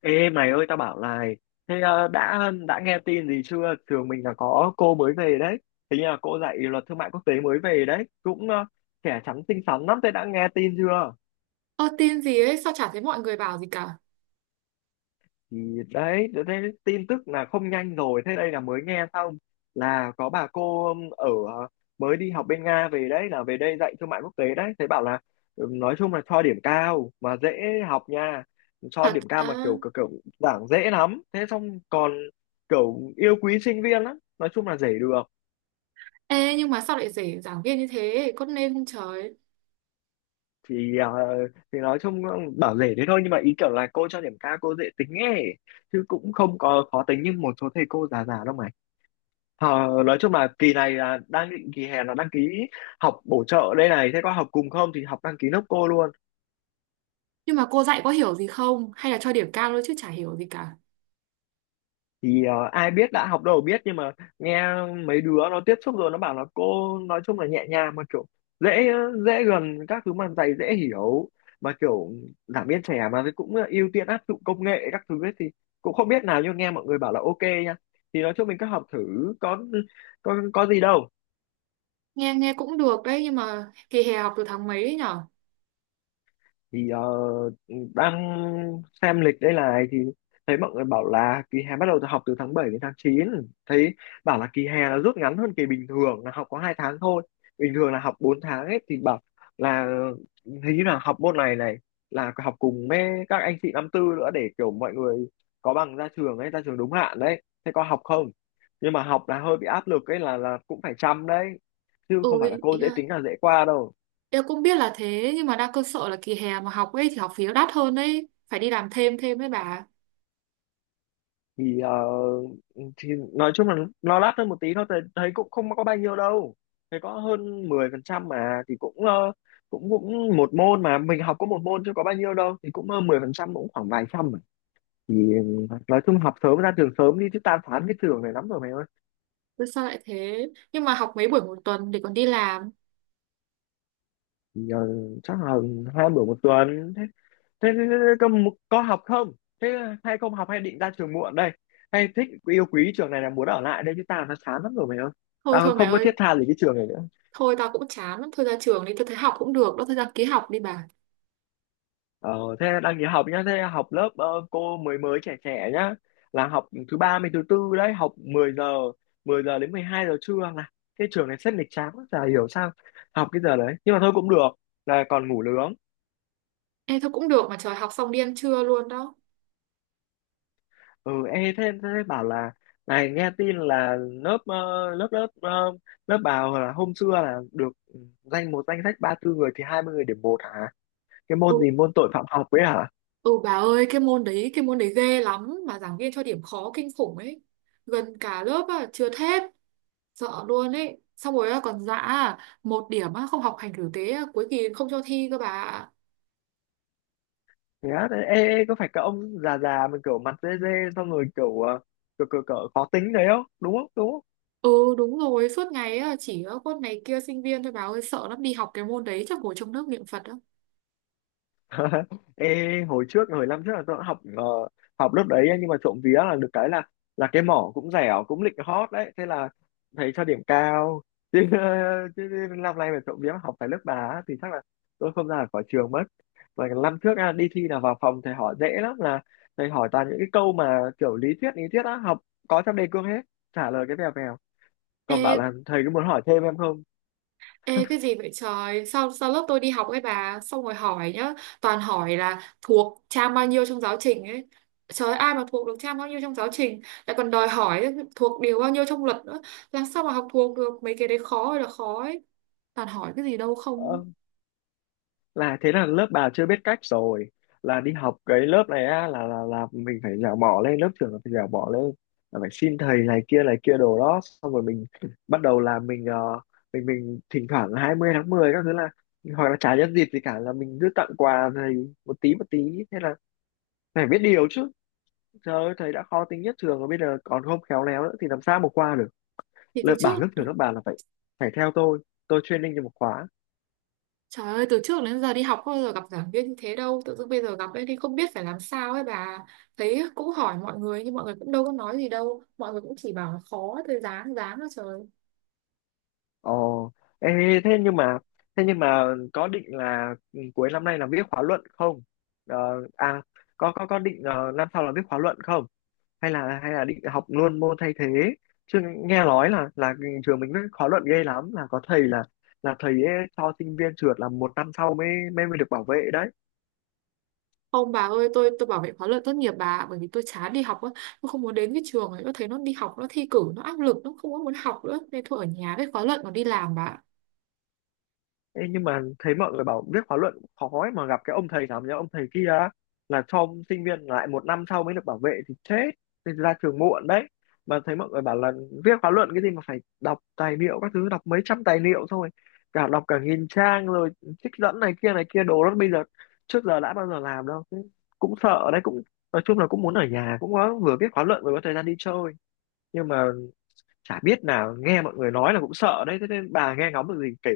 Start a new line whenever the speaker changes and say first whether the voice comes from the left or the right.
left: Ê mày ơi, tao bảo này. Thế đã nghe tin gì chưa? Trường mình là có cô mới về đấy. Hình như là cô dạy luật thương mại quốc tế mới về đấy, cũng trẻ trắng xinh xắn lắm. Thế đã nghe tin chưa?
right: Ơ, tin gì ấy? Sao chả thấy mọi người bảo gì cả?
left: Thì đấy, tôi thấy tin tức là không nhanh rồi. Thế đây là mới nghe xong, là có bà cô ở mới đi học bên Nga về đấy, là về đây dạy thương mại quốc tế đấy. Thấy bảo là nói chung là cho điểm cao mà dễ học nha. Cho
right: Thật
left: điểm cao mà
right: à?
left: kiểu kiểu, kiểu giảng dễ lắm. Thế xong còn kiểu yêu quý sinh viên lắm, nói chung là dễ được.
right: Ê, nhưng mà sao lại rể giảng viên như thế? Con nên không trời.
left: Thì ờ, thì nói chung bảo dễ thế thôi, nhưng mà ý kiểu là cô cho điểm cao, cô dễ tính ấy, chứ cũng không có khó tính như một số thầy cô già già đâu mà. Ờ, nói chung là kỳ này là đang định kỳ hè là đăng ký học bổ trợ đây này. Thế có học cùng không? Thì học, đăng ký nốc cô luôn.
right: Nhưng mà cô dạy có hiểu gì không? Hay là cho điểm cao thôi chứ chả hiểu gì cả?
left: Thì ai biết, đã học đâu biết, nhưng mà nghe mấy đứa nó tiếp xúc rồi nó bảo là cô nói chung là nhẹ nhàng mà kiểu dễ dễ gần các thứ, mà thầy dễ hiểu, mà kiểu giảng viên trẻ mà thì cũng ưu tiên áp dụng công nghệ các thứ ấy. Thì cũng không biết nào, nhưng nghe mọi người bảo là ok nha. Thì nói chung mình cứ học thử, có có gì đâu.
right: Nghe nghe cũng được đấy. Nhưng mà kỳ hè học từ tháng mấy ấy nhở?
left: Thì đang xem lịch đây này, thì thấy mọi người bảo là kỳ hè bắt đầu từ học từ tháng 7 đến tháng 9. Thấy bảo là kỳ hè là rút ngắn hơn kỳ bình thường, là học có 2 tháng thôi, bình thường là học 4 tháng ấy. Thì bảo là hình như là học môn này này là học cùng với các anh chị năm 4 nữa, để kiểu mọi người có bằng ra trường ấy, ra trường đúng hạn đấy. Thế có học không? Nhưng mà học là hơi bị áp lực ấy, là cũng phải chăm đấy, chứ
right: Ừ,
left: không phải là
right: ý
left: cô dễ
right: là
left: tính là dễ qua đâu.
right: em cũng biết là thế. Nhưng mà đang cơ sợ là kỳ hè mà học ấy thì học phí nó đắt hơn đấy, phải đi làm thêm thêm đấy bà.
left: Thì thì nói chung là nó lát hơn một tí thôi, thấy cũng không có bao nhiêu đâu. Thấy có hơn 10% mà, thì cũng ờ, cũng cũng một môn, mà mình học có một môn chứ có bao nhiêu đâu, thì cũng hơn 10%, cũng khoảng vài trăm mà. Thì nói chung học sớm ra trường sớm đi, chứ tan phán cái trường này lắm rồi mày ơi.
right: Thế sao lại thế? Nhưng mà học mấy buổi một tuần để còn đi làm?
left: Thì, chắc là 2 bữa một tuần. Thế thế, thế, thế thế có học không? Thế hay không học, hay định ra trường muộn đây, hay thích yêu quý trường này là muốn ở lại đây? Chứ tao nó chán lắm rồi mày ơi,
right: Thôi
left: tao
right: thôi mày
left: không có
right: ơi.
left: thiết tha gì cái trường này nữa.
right: Thôi tao cũng chán lắm, thôi ra trường đi. Tao thấy học cũng được, đó thôi ra ký học đi bà.
left: Ờ, thế đang nghỉ học nhá. Thế học lớp cô mới mới trẻ trẻ nhá, là học thứ ba mới thứ tư đấy, học 10 giờ, 10 giờ đến 12 giờ trưa. Là cái trường này rất nghịch chán, chả hiểu sao học cái giờ đấy, nhưng mà thôi cũng được, là còn ngủ nướng.
right: Ê, thôi cũng được mà trời, học xong đi ăn trưa luôn đó.
left: Ừ, ê, thế bảo là này nghe tin là lớp bảo là hôm xưa là được một danh sách 34 người thì 20 người điểm 1 hả? Cái
right: Ừ,
left: môn gì, môn tội phạm học ấy hả?
right: ừ bà ơi, cái môn đấy, cái môn đấy ghê lắm mà giảng viên cho điểm khó kinh khủng ấy. Gần cả lớp à, trượt hết. Sợ luôn ấy. Xong rồi á, còn dã à, một điểm á, không học hành tử tế á, cuối kỳ không cho thi cơ bà ạ.
left: Thế á, ê, ê, có phải cái ông già già mình kiểu mặt dê dê, xong rồi kiểu ờ, kiểu, kiểu, kiểu khó tính đấy không? Đúng không? Đúng không?
right: Ừ đúng rồi, suốt ngày á, chỉ có con này kia sinh viên thôi bà ơi, sợ lắm, đi học cái môn đấy chắc ngồi trong nước niệm Phật á.
left: Ê hồi trước, hồi năm trước là tôi cũng học học lớp đấy ấy, nhưng mà trộm vía là được cái là cái mỏ cũng dẻo cũng lịch hot đấy, thế là thầy cho điểm cao chứ. Chứ năm nay mà trộm vía mà học phải lớp bà á, thì chắc là tôi không ra được khỏi trường mất. Và cái năm trước à, đi thi là vào phòng thầy hỏi dễ lắm, là thầy hỏi toàn những cái câu mà kiểu lý thuyết á, học có trong đề cương hết, trả lời cái vèo vèo, còn bảo
right: Ê,
left: là thầy có muốn hỏi thêm em không.
right: ê, cái gì vậy trời? Sao lớp tôi đi học ấy bà, xong rồi hỏi nhá. Toàn hỏi là thuộc trang bao nhiêu trong giáo trình ấy. Trời ơi, ai mà thuộc được trang bao nhiêu trong giáo trình? Lại còn đòi hỏi thuộc điều bao nhiêu trong luật nữa. Làm sao mà học thuộc được? Mấy cái đấy khó ơi là khó ấy. Toàn hỏi cái gì đâu không.
left: ờ, là thế là lớp bà chưa biết cách rồi. Là đi học cái lớp này á, là mình phải dẻo mỏ lên, lớp trưởng là phải dẻo mỏ lên, là phải xin thầy này kia đồ đó. Xong rồi mình bắt đầu là mình mình thỉnh thoảng là 20 tháng 10 các thứ, là hoặc là chả nhân dịp gì cả là mình cứ tặng quà thầy một tí một tí. Thế là phải biết điều chứ. Trời ơi thầy đã khó tính nhất trường rồi, bây giờ còn không khéo léo nữa thì làm sao mà qua được.
right: Thì từ
left: Lớp
right: trước.
left: bảo lớp trưởng lớp bà là phải, phải theo tôi training cho một khóa.
right: Trời ơi, từ trước đến giờ đi học không bao giờ gặp giảng viên như thế đâu. Tự dưng bây giờ gặp ấy thì không biết phải làm sao ấy bà. Thấy cũng hỏi mọi người, nhưng mọi người cũng đâu có nói gì đâu. Mọi người cũng chỉ bảo là khó. Thôi dáng dáng thôi trời.
left: Ồ, ê, thế nhưng mà thế nhưng mà có định là cuối năm nay là viết khóa luận không? Ờ, à, có định năm sau là viết khóa luận không? Hay là định học luôn môn thay thế? Chứ nghe nói là trường mình viết khóa luận ghê lắm, là có thầy là thầy ấy cho sinh viên trượt là một năm sau mới mới mới được bảo vệ đấy.
right: Không bà ơi, tôi bảo vệ khóa luận tốt nghiệp bà ạ, bởi vì tôi chán đi học á, tôi không muốn đến cái trường ấy, tôi thấy nó đi học nó thi cử nó áp lực, nó không có muốn học nữa nên thôi ở nhà với khóa luận còn đi làm bà ạ.
left: Ê, nhưng mà thấy mọi người bảo viết khóa luận cũng khó ấy, mà gặp cái ông thầy nào nhá, ông thầy kia á, là cho sinh viên lại một năm sau mới được bảo vệ thì chết, nên ra trường muộn đấy. Mà thấy mọi người bảo là viết khóa luận cái gì mà phải đọc tài liệu các thứ, đọc mấy trăm tài liệu, xong rồi cả đọc cả nghìn trang rồi trích dẫn này kia đồ đó. Bây giờ trước giờ đã bao giờ làm đâu. Thế cũng sợ đấy, cũng nói chung là cũng muốn ở nhà, cũng có vừa viết khóa luận vừa có thời gian đi chơi. Nhưng mà chả biết nào, nghe mọi người nói là cũng sợ đấy, thế nên bà nghe ngóng được gì kể.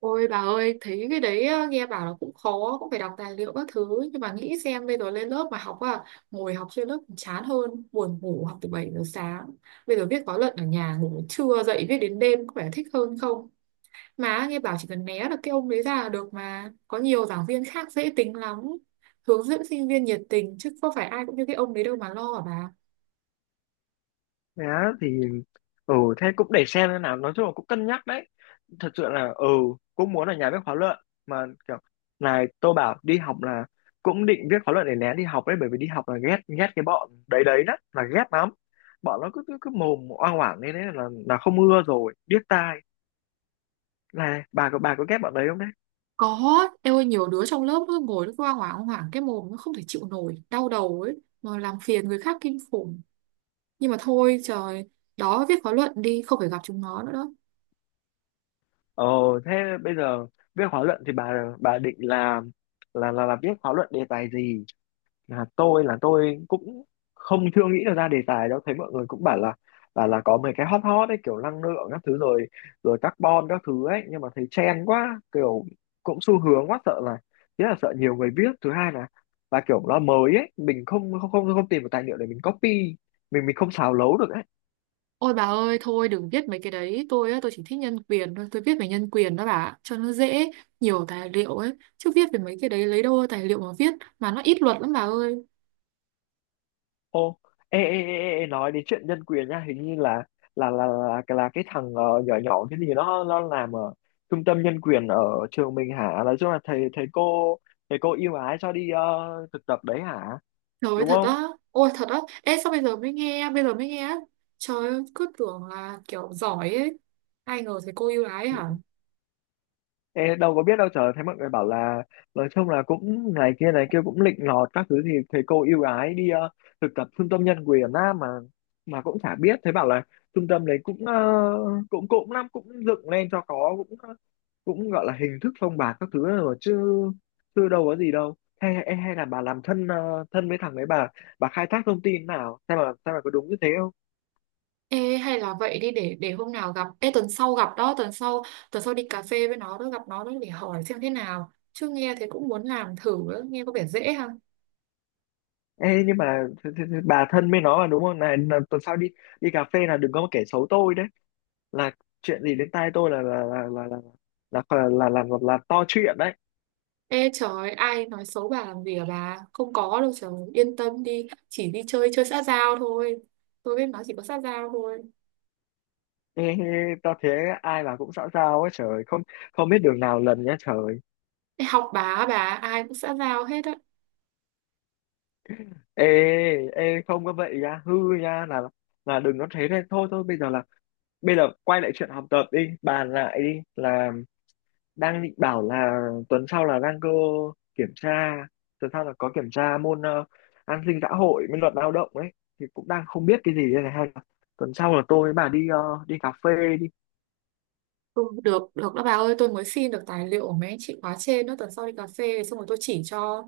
right: Ôi bà ơi, thấy cái đấy á, nghe bảo là cũng khó, cũng phải đọc tài liệu các thứ, nhưng mà nghĩ xem bây giờ lên lớp mà học à, ngồi học trên lớp còn chán hơn, buồn ngủ học từ 7 giờ sáng. Bây giờ viết khóa luận ở nhà, ngủ đến trưa dậy viết đến đêm, có vẻ thích hơn không? Mà nghe bảo chỉ cần né được cái ông đấy ra là được mà. Có nhiều giảng viên khác dễ tính lắm. Hướng dẫn sinh viên nhiệt tình, chứ có phải ai cũng như cái ông đấy đâu mà lo hả bà.
left: Thế á? Thì ừ, thế cũng để xem thế nào, nói chung là cũng cân nhắc đấy, thật sự là ừ cũng muốn là nhà viết khóa luận. Mà kiểu, này tôi bảo đi học là cũng định viết khóa luận để né đi học đấy, bởi vì đi học là ghét ghét cái bọn đấy đấy đó, là ghét lắm. Bọn nó cứ cứ, cứ mồm oang oảng lên đấy, là không ưa rồi, điếc tai. Này bà có, bà có ghét bọn đấy không đấy?
right: Có, em ơi nhiều đứa trong lớp nó ngồi nó cứ hoảng hoảng hoảng cái mồm, nó không thể chịu nổi, đau đầu ấy, mà làm phiền người khác kinh khủng. Nhưng mà thôi trời, đó viết khóa luận đi, không phải gặp chúng nó nữa đó.
left: Ờ, thế bây giờ viết khóa luận thì bà định là, viết khóa luận đề tài gì? Là tôi là tôi cũng không, chưa nghĩ được ra đề tài đâu. Thấy mọi người cũng bảo là là có mấy cái hot hot ấy, kiểu năng lượng các thứ rồi, rồi carbon các thứ ấy, nhưng mà thấy trend quá, kiểu cũng xu hướng quá, sợ là thứ nhất là sợ nhiều người biết, thứ hai là kiểu nó mới ấy, mình không không không không tìm được tài liệu để mình copy, mình không xào lấu được ấy.
right: Ôi bà ơi, thôi đừng viết mấy cái đấy, tôi á, tôi chỉ thích nhân quyền thôi, tôi viết về nhân quyền đó bà, cho nó dễ, nhiều tài liệu ấy, chứ viết về mấy cái đấy lấy đâu ra tài liệu mà viết, mà nó ít luật lắm bà ơi.
left: Ô, ê, nói đến chuyện nhân quyền nha. Hình như là cái thằng nhỏ nhỏ cái gì, nó làm ở trung tâm nhân quyền ở trường mình hả? Nói chung là thầy thầy cô ưu ái cho đi thực tập đấy hả?
right: Trời ơi
left: Đúng
right: thật
left: không?
right: á? Ôi thật á? Ê sao bây giờ mới nghe? Bây giờ mới nghe á? Trời ơi cứ tưởng là kiểu giỏi ấy, ai ngờ thấy cô yêu ái hả?
left: Ê, đâu có biết đâu trời. Thấy mọi người bảo là nói chung là cũng này kia cũng lịnh lọt các thứ, thì thầy cô ưu ái đi thực tập trung tâm nhân quyền á mà. Mà cũng chả biết, thấy bảo là trung tâm đấy cũng năm cũng dựng lên cho có, cũng cũng gọi là hình thức phong bạc các thứ rồi chứ chưa, đâu có gì đâu. Hay hay, hay là bà làm thân thân với thằng ấy, bà khai thác thông tin nào, sao mà, sao mà có đúng như thế không?
right: Ê, hay là vậy đi, để hôm nào gặp. Ê tuần sau gặp đó. Tuần sau đi cà phê với nó đó. Gặp nó đó để hỏi xem thế nào, chứ nghe thế cũng muốn làm thử đó. Nghe có vẻ dễ ha.
left: Ê, nhưng mà bà thân với nó mà đúng không, này là tuần sau đi, đi cà phê là đừng có mà kể xấu tôi đấy, là chuyện gì đến tai tôi là, là to chuyện đấy.
right: Ê trời, ai nói xấu bà làm gì à bà. Không có đâu trời, yên tâm đi. Chỉ đi chơi chơi xã giao thôi. Tôi với nó chỉ có xã giao thôi.
left: Ê, ê, tao thế ai mà cũng xã giao ấy trời, không không biết đường nào lần nhá trời.
right: Ê, học bà á, bà, ai cũng xã giao hết á.
left: Ê ê, không có vậy nha hư nha, là đừng có thế. Nên thôi thôi bây giờ là bây giờ quay lại chuyện học tập đi, bàn lại đi. Là đang định bảo là tuần sau là đang cơ kiểm tra, tuần sau là có kiểm tra môn an sinh xã hội với luật lao động ấy, thì cũng đang không biết cái gì đây này. Hay là tuần sau là tôi với bà đi đi cà phê đi?
right: Ừ, được được đó bà ơi, tôi mới xin được tài liệu của mấy anh chị khóa trên đó, tuần sau đi cà phê xong rồi tôi chỉ cho.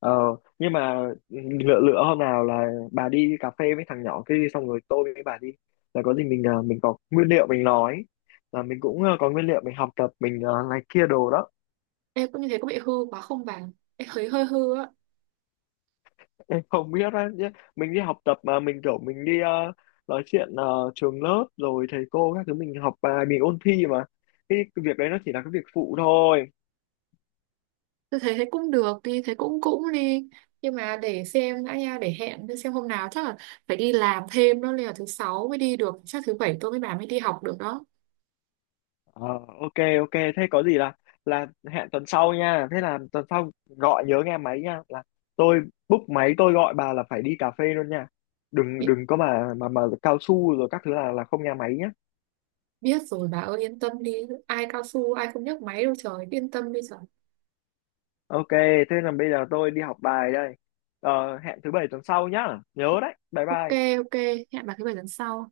left: Ờ, nhưng mà ừ, lựa lựa hôm nào là bà đi cà phê với thằng nhỏ kia đi, xong rồi tôi với bà đi, là có gì mình mình có nguyên liệu mình nói, là mình cũng có nguyên liệu mình học tập, mình này kia đồ đó.
right: Em cũng như thế có bị hư quá không bà? Em thấy hơi hư á.
left: Em không biết á, nhé. Mình đi học tập mà mình kiểu mình đi nói chuyện trường lớp rồi thầy cô các thứ, mình học bài, mình ôn thi mà, cái việc đấy nó chỉ là cái việc phụ thôi.
right: Tôi thấy thế cũng được, đi thế cũng cũng đi, nhưng mà để xem đã nha, để hẹn để xem hôm nào. Chắc là phải đi làm thêm đó, nên là thứ sáu mới đi được, chắc thứ bảy tôi với bà mới đi học được đó.
left: Ờ, ok. Ok, thế có gì là hẹn tuần sau nha. Thế là tuần sau gọi nhớ nghe máy nha, là tôi book máy tôi gọi bà là phải đi cà phê luôn nha, đừng
right: Bi-
left: đừng có mà cao su rồi các thứ, là không nghe máy nhé.
right: Biết rồi bà ơi, yên tâm đi. Ai cao su, ai không nhấc máy đâu trời, yên tâm đi trời.
left: Ok, thế là bây giờ tôi đi học bài đây. Ờ, hẹn thứ bảy tuần sau nhá, nhớ đấy, bye
right: OK.
left: bye.
right: OK, hẹn bà thứ bảy tuần sau.